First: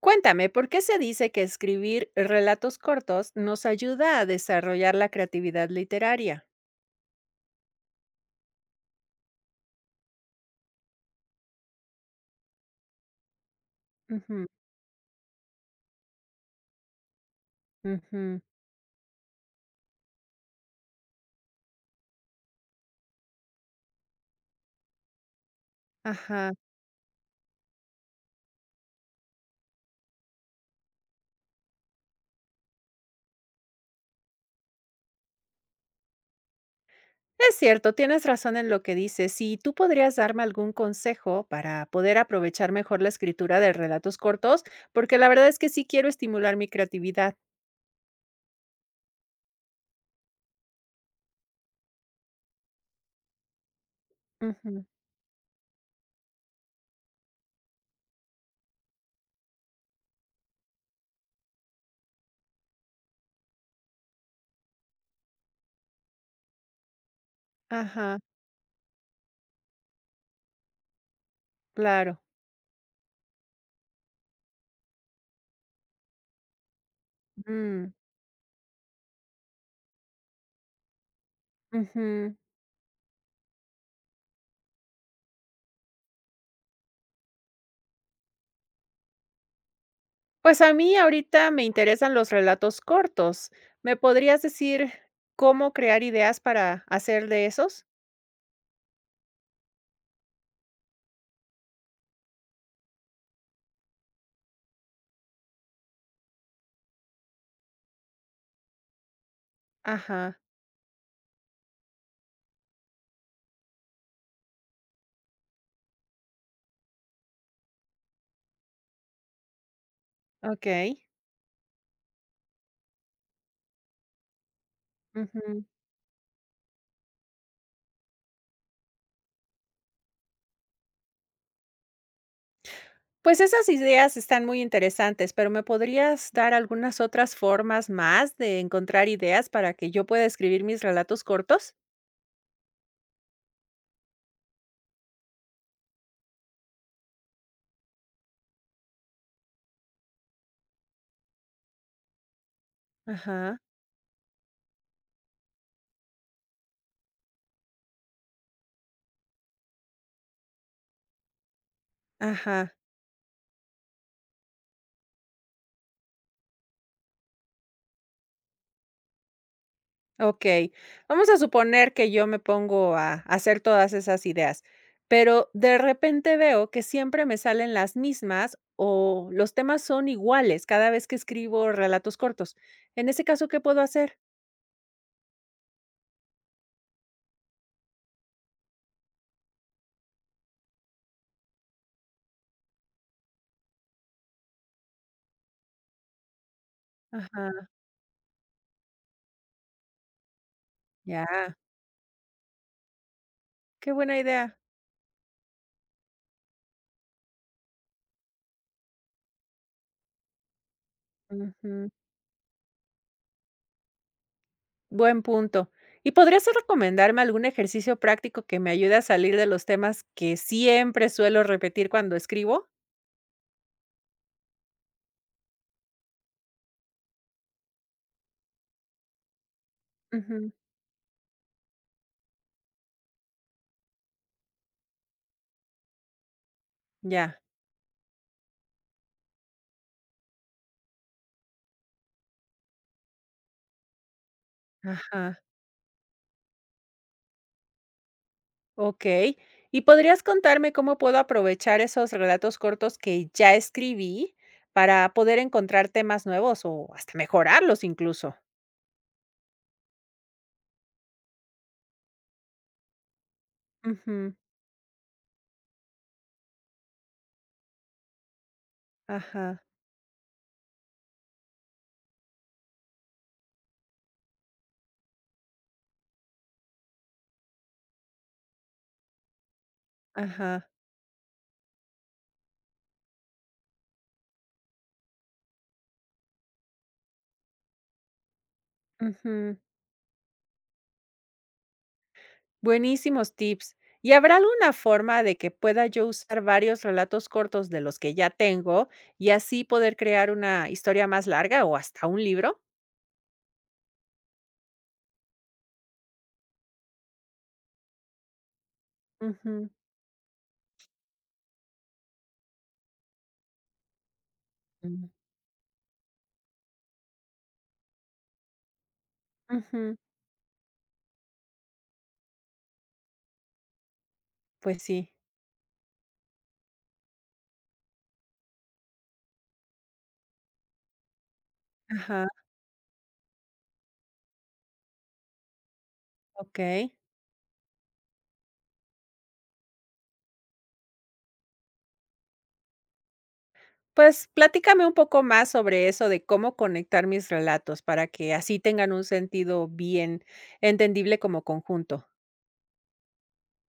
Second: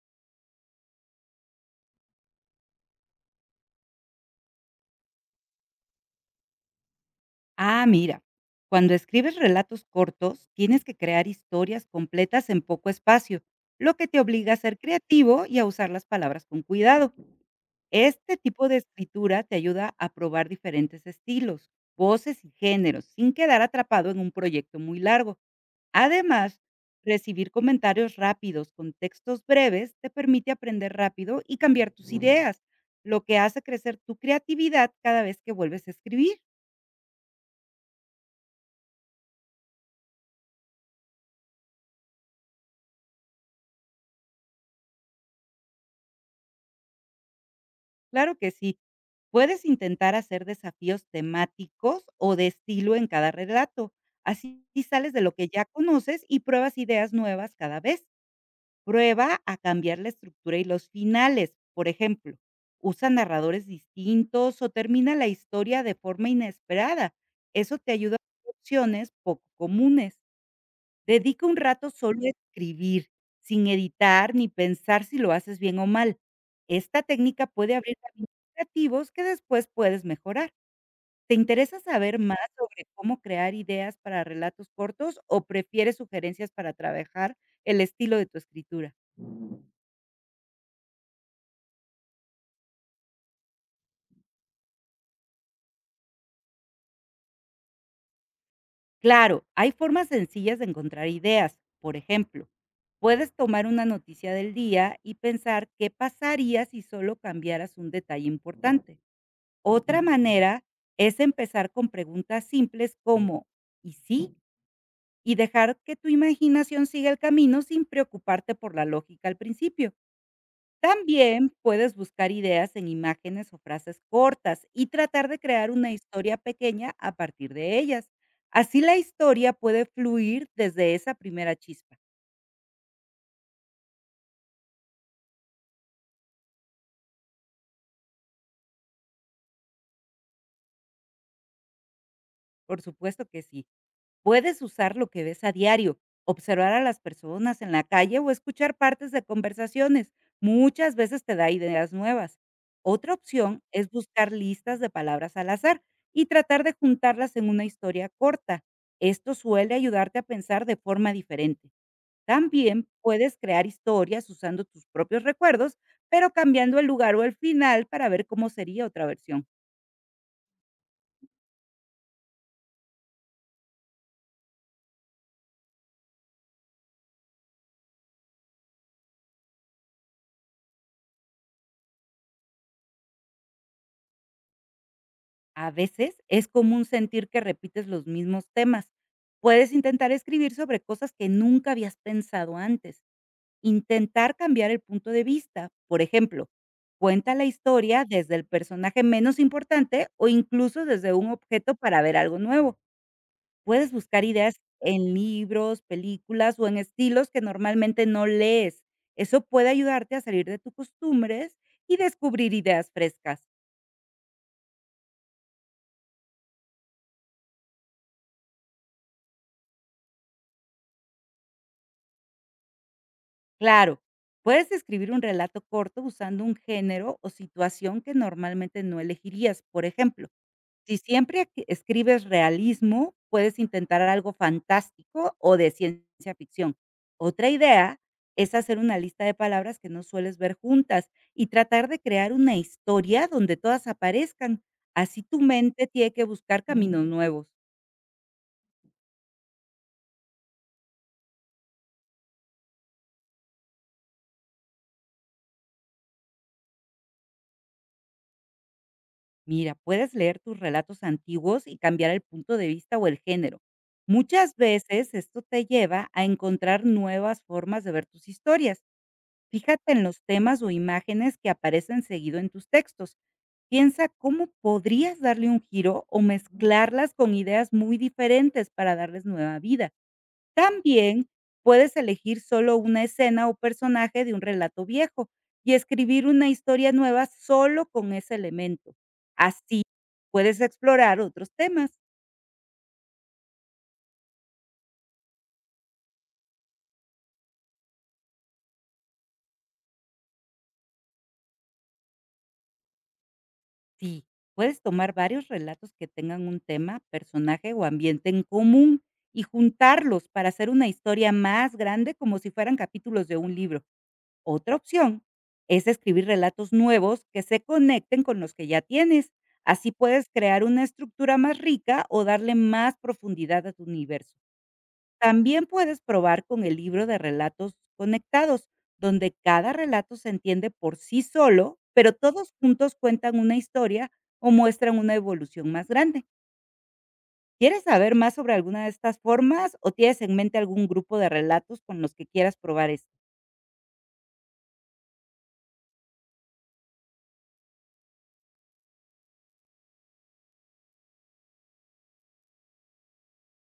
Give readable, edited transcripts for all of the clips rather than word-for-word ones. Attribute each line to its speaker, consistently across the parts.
Speaker 1: Cuéntame, ¿por qué se dice que escribir relatos cortos nos ayuda a desarrollar la creatividad literaria?
Speaker 2: Ah, mira, cuando escribes relatos cortos, tienes que crear historias completas en poco espacio, lo que te
Speaker 1: Ujú,
Speaker 2: obliga a ser creativo y a usar las palabras con cuidado. Este
Speaker 1: ujú.
Speaker 2: tipo de escritura te ayuda a probar diferentes estilos, voces y géneros, sin quedar atrapado en un proyecto muy largo.
Speaker 1: Ajá.
Speaker 2: Además, recibir comentarios rápidos con textos breves te permite aprender rápido y cambiar tus ideas, lo que hace crecer tu creatividad cada vez que vuelves a escribir.
Speaker 1: Es cierto, tienes razón en lo que dices. ¿Si tú podrías darme algún consejo para poder aprovechar mejor la escritura de relatos cortos? Porque la verdad es que sí quiero estimular mi creatividad.
Speaker 2: Claro que sí. Puedes intentar hacer desafíos temáticos o de estilo en cada relato. Así
Speaker 1: Ujú.
Speaker 2: sales de lo que ya conoces y pruebas ideas nuevas cada vez. Prueba a cambiar la estructura y los finales. Por ejemplo, usa narradores distintos o termina la historia de forma inesperada. Eso te ayuda
Speaker 1: Ajá,
Speaker 2: a ver opciones poco comunes. Dedica un rato solo
Speaker 1: claro.
Speaker 2: a escribir, sin editar ni pensar si lo haces bien o mal. Esta técnica puede
Speaker 1: Mm,
Speaker 2: abrir caminos creativos que después puedes mejorar. ¿Te interesa saber
Speaker 1: ujú.
Speaker 2: más sobre cómo crear ideas para relatos cortos o prefieres sugerencias para trabajar el estilo de tu escritura?
Speaker 1: Pues a mí ahorita me interesan los relatos cortos. ¿Me podrías decir cómo crear ideas para hacer de esos?
Speaker 2: Claro, hay formas sencillas de encontrar ideas. Por ejemplo, puedes tomar una noticia del día y pensar qué pasaría si solo cambiaras un detalle importante. Otra
Speaker 1: Ajá,
Speaker 2: manera es empezar con preguntas simples como ¿y sí?, y dejar que tu imaginación siga el camino sin preocuparte por la lógica al principio.
Speaker 1: ok.
Speaker 2: También puedes buscar ideas en imágenes o frases cortas y tratar de
Speaker 1: Ujú.
Speaker 2: crear una historia pequeña a partir de ellas. Así la historia puede fluir desde esa primera chispa.
Speaker 1: Pues esas ideas están muy interesantes, pero ¿me podrías dar algunas otras formas más de encontrar ideas para que yo pueda escribir mis relatos cortos?
Speaker 2: Por supuesto que sí. Puedes usar lo que ves a diario, observar a las personas en la calle o escuchar partes de conversaciones. Muchas veces te da ideas nuevas. Otra
Speaker 1: Ajá,
Speaker 2: opción es buscar listas de palabras al azar y tratar de juntarlas en una historia corta. Esto suele ayudarte a pensar de forma diferente.
Speaker 1: ajá.
Speaker 2: También puedes crear historias usando tus propios recuerdos, pero cambiando el lugar o el final para ver cómo sería otra versión.
Speaker 1: Ok. Vamos a suponer que yo me pongo a hacer todas esas ideas, pero de repente veo que siempre me salen las mismas o los temas son iguales cada vez que escribo relatos cortos. En ese caso, ¿qué puedo hacer?
Speaker 2: A veces es común sentir que repites los mismos temas. Puedes intentar escribir sobre cosas que nunca habías pensado antes. Intentar cambiar el punto de vista, por ejemplo, cuenta la
Speaker 1: Ajá,
Speaker 2: historia desde el personaje menos importante o incluso desde un
Speaker 1: ya.
Speaker 2: objeto para ver algo nuevo. Puedes
Speaker 1: Qué buena
Speaker 2: buscar
Speaker 1: idea.
Speaker 2: ideas en libros, películas o en estilos que normalmente no lees. Eso puede ayudarte a salir de tus costumbres
Speaker 1: Ujú.
Speaker 2: y descubrir ideas frescas.
Speaker 1: Buen punto. ¿Y podrías recomendarme algún ejercicio práctico que me ayude a salir de los temas que siempre suelo repetir cuando escribo?
Speaker 2: Claro, puedes escribir un relato corto usando un género o situación que normalmente no elegirías. Por ejemplo,
Speaker 1: Ujú.
Speaker 2: si siempre que escribes realismo, puedes intentar algo fantástico o de ciencia ficción.
Speaker 1: Ya.
Speaker 2: Otra idea es hacer una lista de palabras que no sueles ver juntas y tratar de crear una historia donde todas aparezcan. Así tu
Speaker 1: Ajá.
Speaker 2: mente tiene que buscar caminos nuevos.
Speaker 1: Ok. ¿Y podrías contarme cómo puedo aprovechar esos relatos cortos que ya escribí para poder encontrar temas nuevos o hasta mejorarlos incluso?
Speaker 2: Mira, puedes leer tus relatos antiguos y cambiar el punto de vista o el género.
Speaker 1: Ujú.
Speaker 2: Muchas veces esto te lleva a encontrar nuevas formas de ver tus historias.
Speaker 1: Ajá,
Speaker 2: Fíjate en los temas o imágenes que aparecen seguido en tus textos. Piensa cómo podrías darle un giro o mezclarlas con ideas muy diferentes para darles nueva vida.
Speaker 1: ajá.
Speaker 2: También puedes elegir solo una escena o personaje de un relato viejo y escribir una historia nueva solo con ese elemento.
Speaker 1: Ujú.
Speaker 2: Así puedes explorar otros temas.
Speaker 1: Buenísimos tips. ¿Y habrá alguna forma de que pueda yo usar varios relatos cortos de los que ya tengo y así poder crear una historia más larga o hasta un libro?
Speaker 2: Sí, puedes tomar varios relatos que tengan un tema, personaje o ambiente en común y
Speaker 1: Ujú,
Speaker 2: juntarlos para hacer una historia más grande, como si fueran capítulos de un libro. Otra opción es escribir relatos nuevos que se conecten con los que ya tienes. Así
Speaker 1: ujú.
Speaker 2: puedes crear una estructura más rica o darle más profundidad a tu universo.
Speaker 1: Pues sí.
Speaker 2: También puedes probar con el libro de relatos conectados, donde cada relato se entiende por sí solo, pero
Speaker 1: Ajá,
Speaker 2: todos juntos cuentan una historia o muestran una evolución más grande.
Speaker 1: ok.
Speaker 2: ¿Quieres saber más sobre alguna de estas formas o tienes en mente algún grupo de relatos con los que quieras probar esto?
Speaker 1: Pues, platícame un poco más sobre eso de cómo conectar mis relatos para que así tengan un sentido bien entendible como conjunto.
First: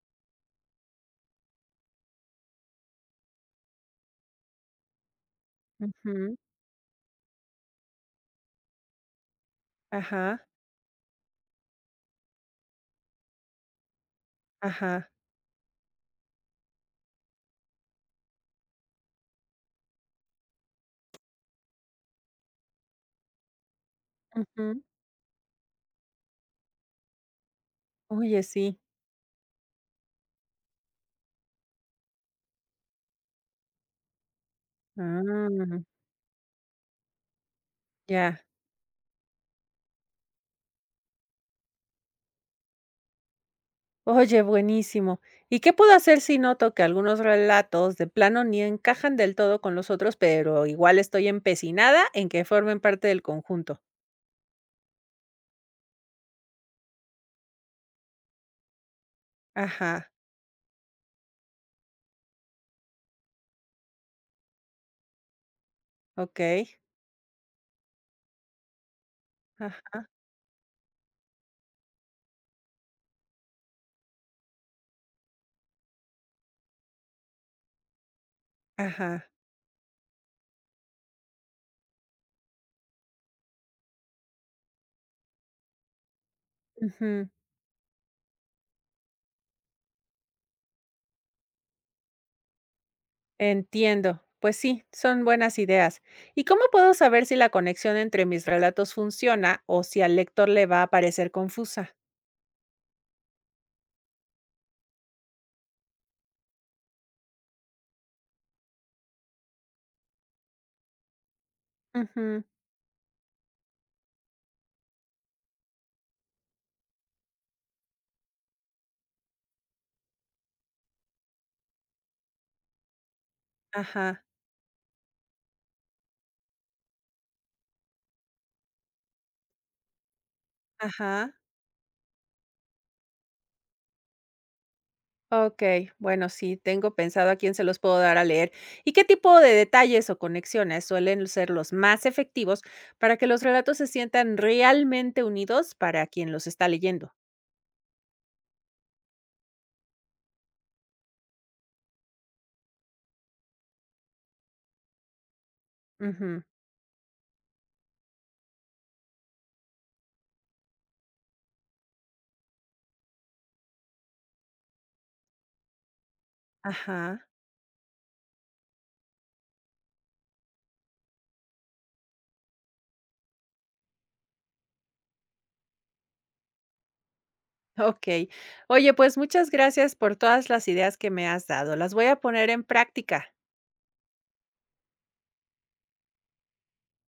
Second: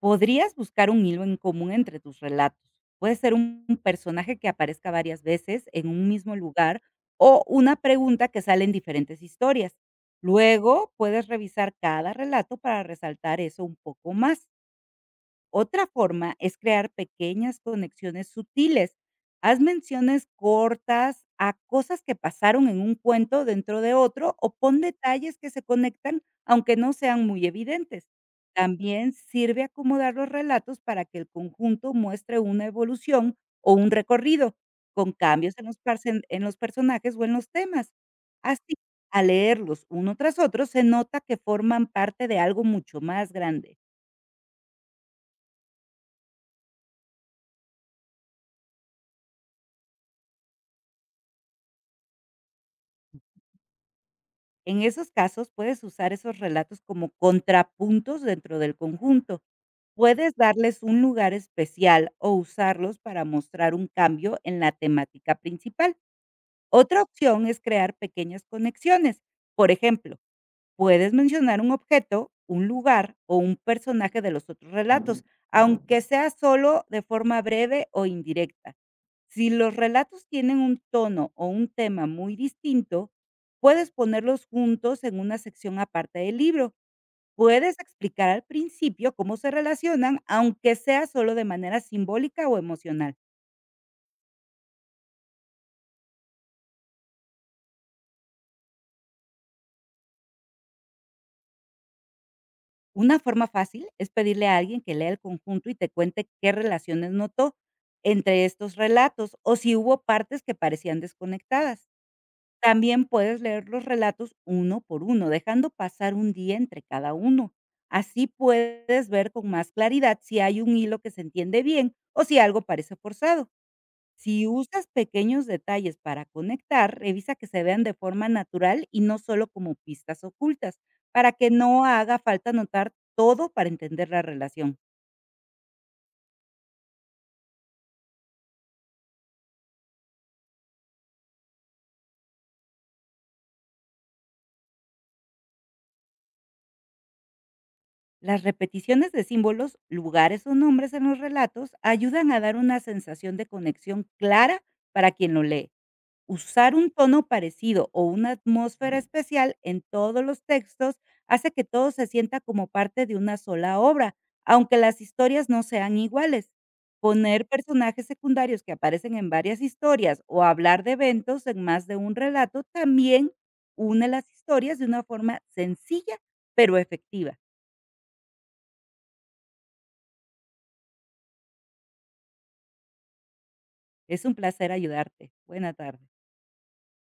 Speaker 2: Podrías buscar un hilo en común entre tus relatos. Puede ser un personaje que aparezca varias veces en un mismo
Speaker 1: Ujú.
Speaker 2: lugar, o una pregunta que sale en diferentes historias.
Speaker 1: Ajá,
Speaker 2: Luego puedes revisar cada relato para resaltar eso un poco más.
Speaker 1: ajá.
Speaker 2: Otra forma es crear pequeñas conexiones sutiles. Haz menciones cortas a cosas que pasaron en un cuento dentro de otro, o pon
Speaker 1: Ujú.
Speaker 2: detalles que se conectan aunque no sean muy evidentes.
Speaker 1: Oye, sí.
Speaker 2: También sirve acomodar los relatos para que el conjunto muestre una evolución o un recorrido, con cambios en los,
Speaker 1: Ah,
Speaker 2: parsen- en los personajes o en los temas.
Speaker 1: ya.
Speaker 2: Así, al leerlos uno tras otro, se nota que forman parte de algo mucho más grande.
Speaker 1: Oye, buenísimo. ¿Y qué puedo hacer si noto que algunos relatos de plano ni encajan del todo con los otros, pero igual estoy empecinada en que formen parte del conjunto?
Speaker 2: En esos casos, puedes usar esos relatos como contrapuntos dentro del conjunto.
Speaker 1: Ajá,
Speaker 2: Puedes darles un lugar especial o usarlos para mostrar un cambio en la temática principal.
Speaker 1: okey.
Speaker 2: Otra opción es crear pequeñas conexiones. Por
Speaker 1: Ajá,
Speaker 2: ejemplo, puedes mencionar un objeto, un lugar o un personaje de los otros relatos, aunque sea solo de forma breve o indirecta.
Speaker 1: ajá.
Speaker 2: Si los relatos tienen un tono o un tema muy distinto, puedes ponerlos juntos en una sección aparte del libro. Puedes explicar al principio cómo se relacionan, aunque sea solo de manera simbólica o emocional.
Speaker 1: Entiendo. Pues sí, son buenas ideas. ¿Y cómo puedo saber si la conexión entre mis relatos funciona o si al lector le va a parecer confusa?
Speaker 2: Una forma fácil es pedirle a alguien que lea el conjunto y te cuente qué relaciones notó entre estos relatos o si hubo partes que parecían desconectadas.
Speaker 1: Ujú.
Speaker 2: También puedes leer los relatos uno por uno, dejando pasar un día entre cada uno. Así puedes ver con más claridad si hay un hilo que se entiende bien o si algo parece forzado.
Speaker 1: Ajá,
Speaker 2: Si usas pequeños detalles para conectar, revisa que se vean de forma natural y no solo como pistas ocultas,
Speaker 1: ajá.
Speaker 2: para que no haga falta anotar todo para entender la relación.
Speaker 1: Ok, bueno, sí, tengo pensado a quién se los puedo dar a leer y qué tipo de detalles o conexiones suelen ser los más efectivos para que los relatos se sientan realmente unidos para quien los está leyendo.
Speaker 2: Las repeticiones de símbolos, lugares o nombres en los relatos ayudan a dar una sensación de conexión clara para quien lo lee.
Speaker 1: Ujú.
Speaker 2: Usar un tono parecido o una atmósfera especial en todos los textos hace que todo se sienta como parte de una sola obra, aunque las historias no sean iguales.
Speaker 1: Ajá.
Speaker 2: Poner personajes secundarios que aparecen en varias historias o hablar de eventos en más de un relato también une las historias de una forma sencilla pero efectiva.
Speaker 1: Okey. Oye, pues muchas gracias por todas las ideas que me has dado. Las voy a poner en práctica.
Speaker 2: Es un placer ayudarte. Buena tarde.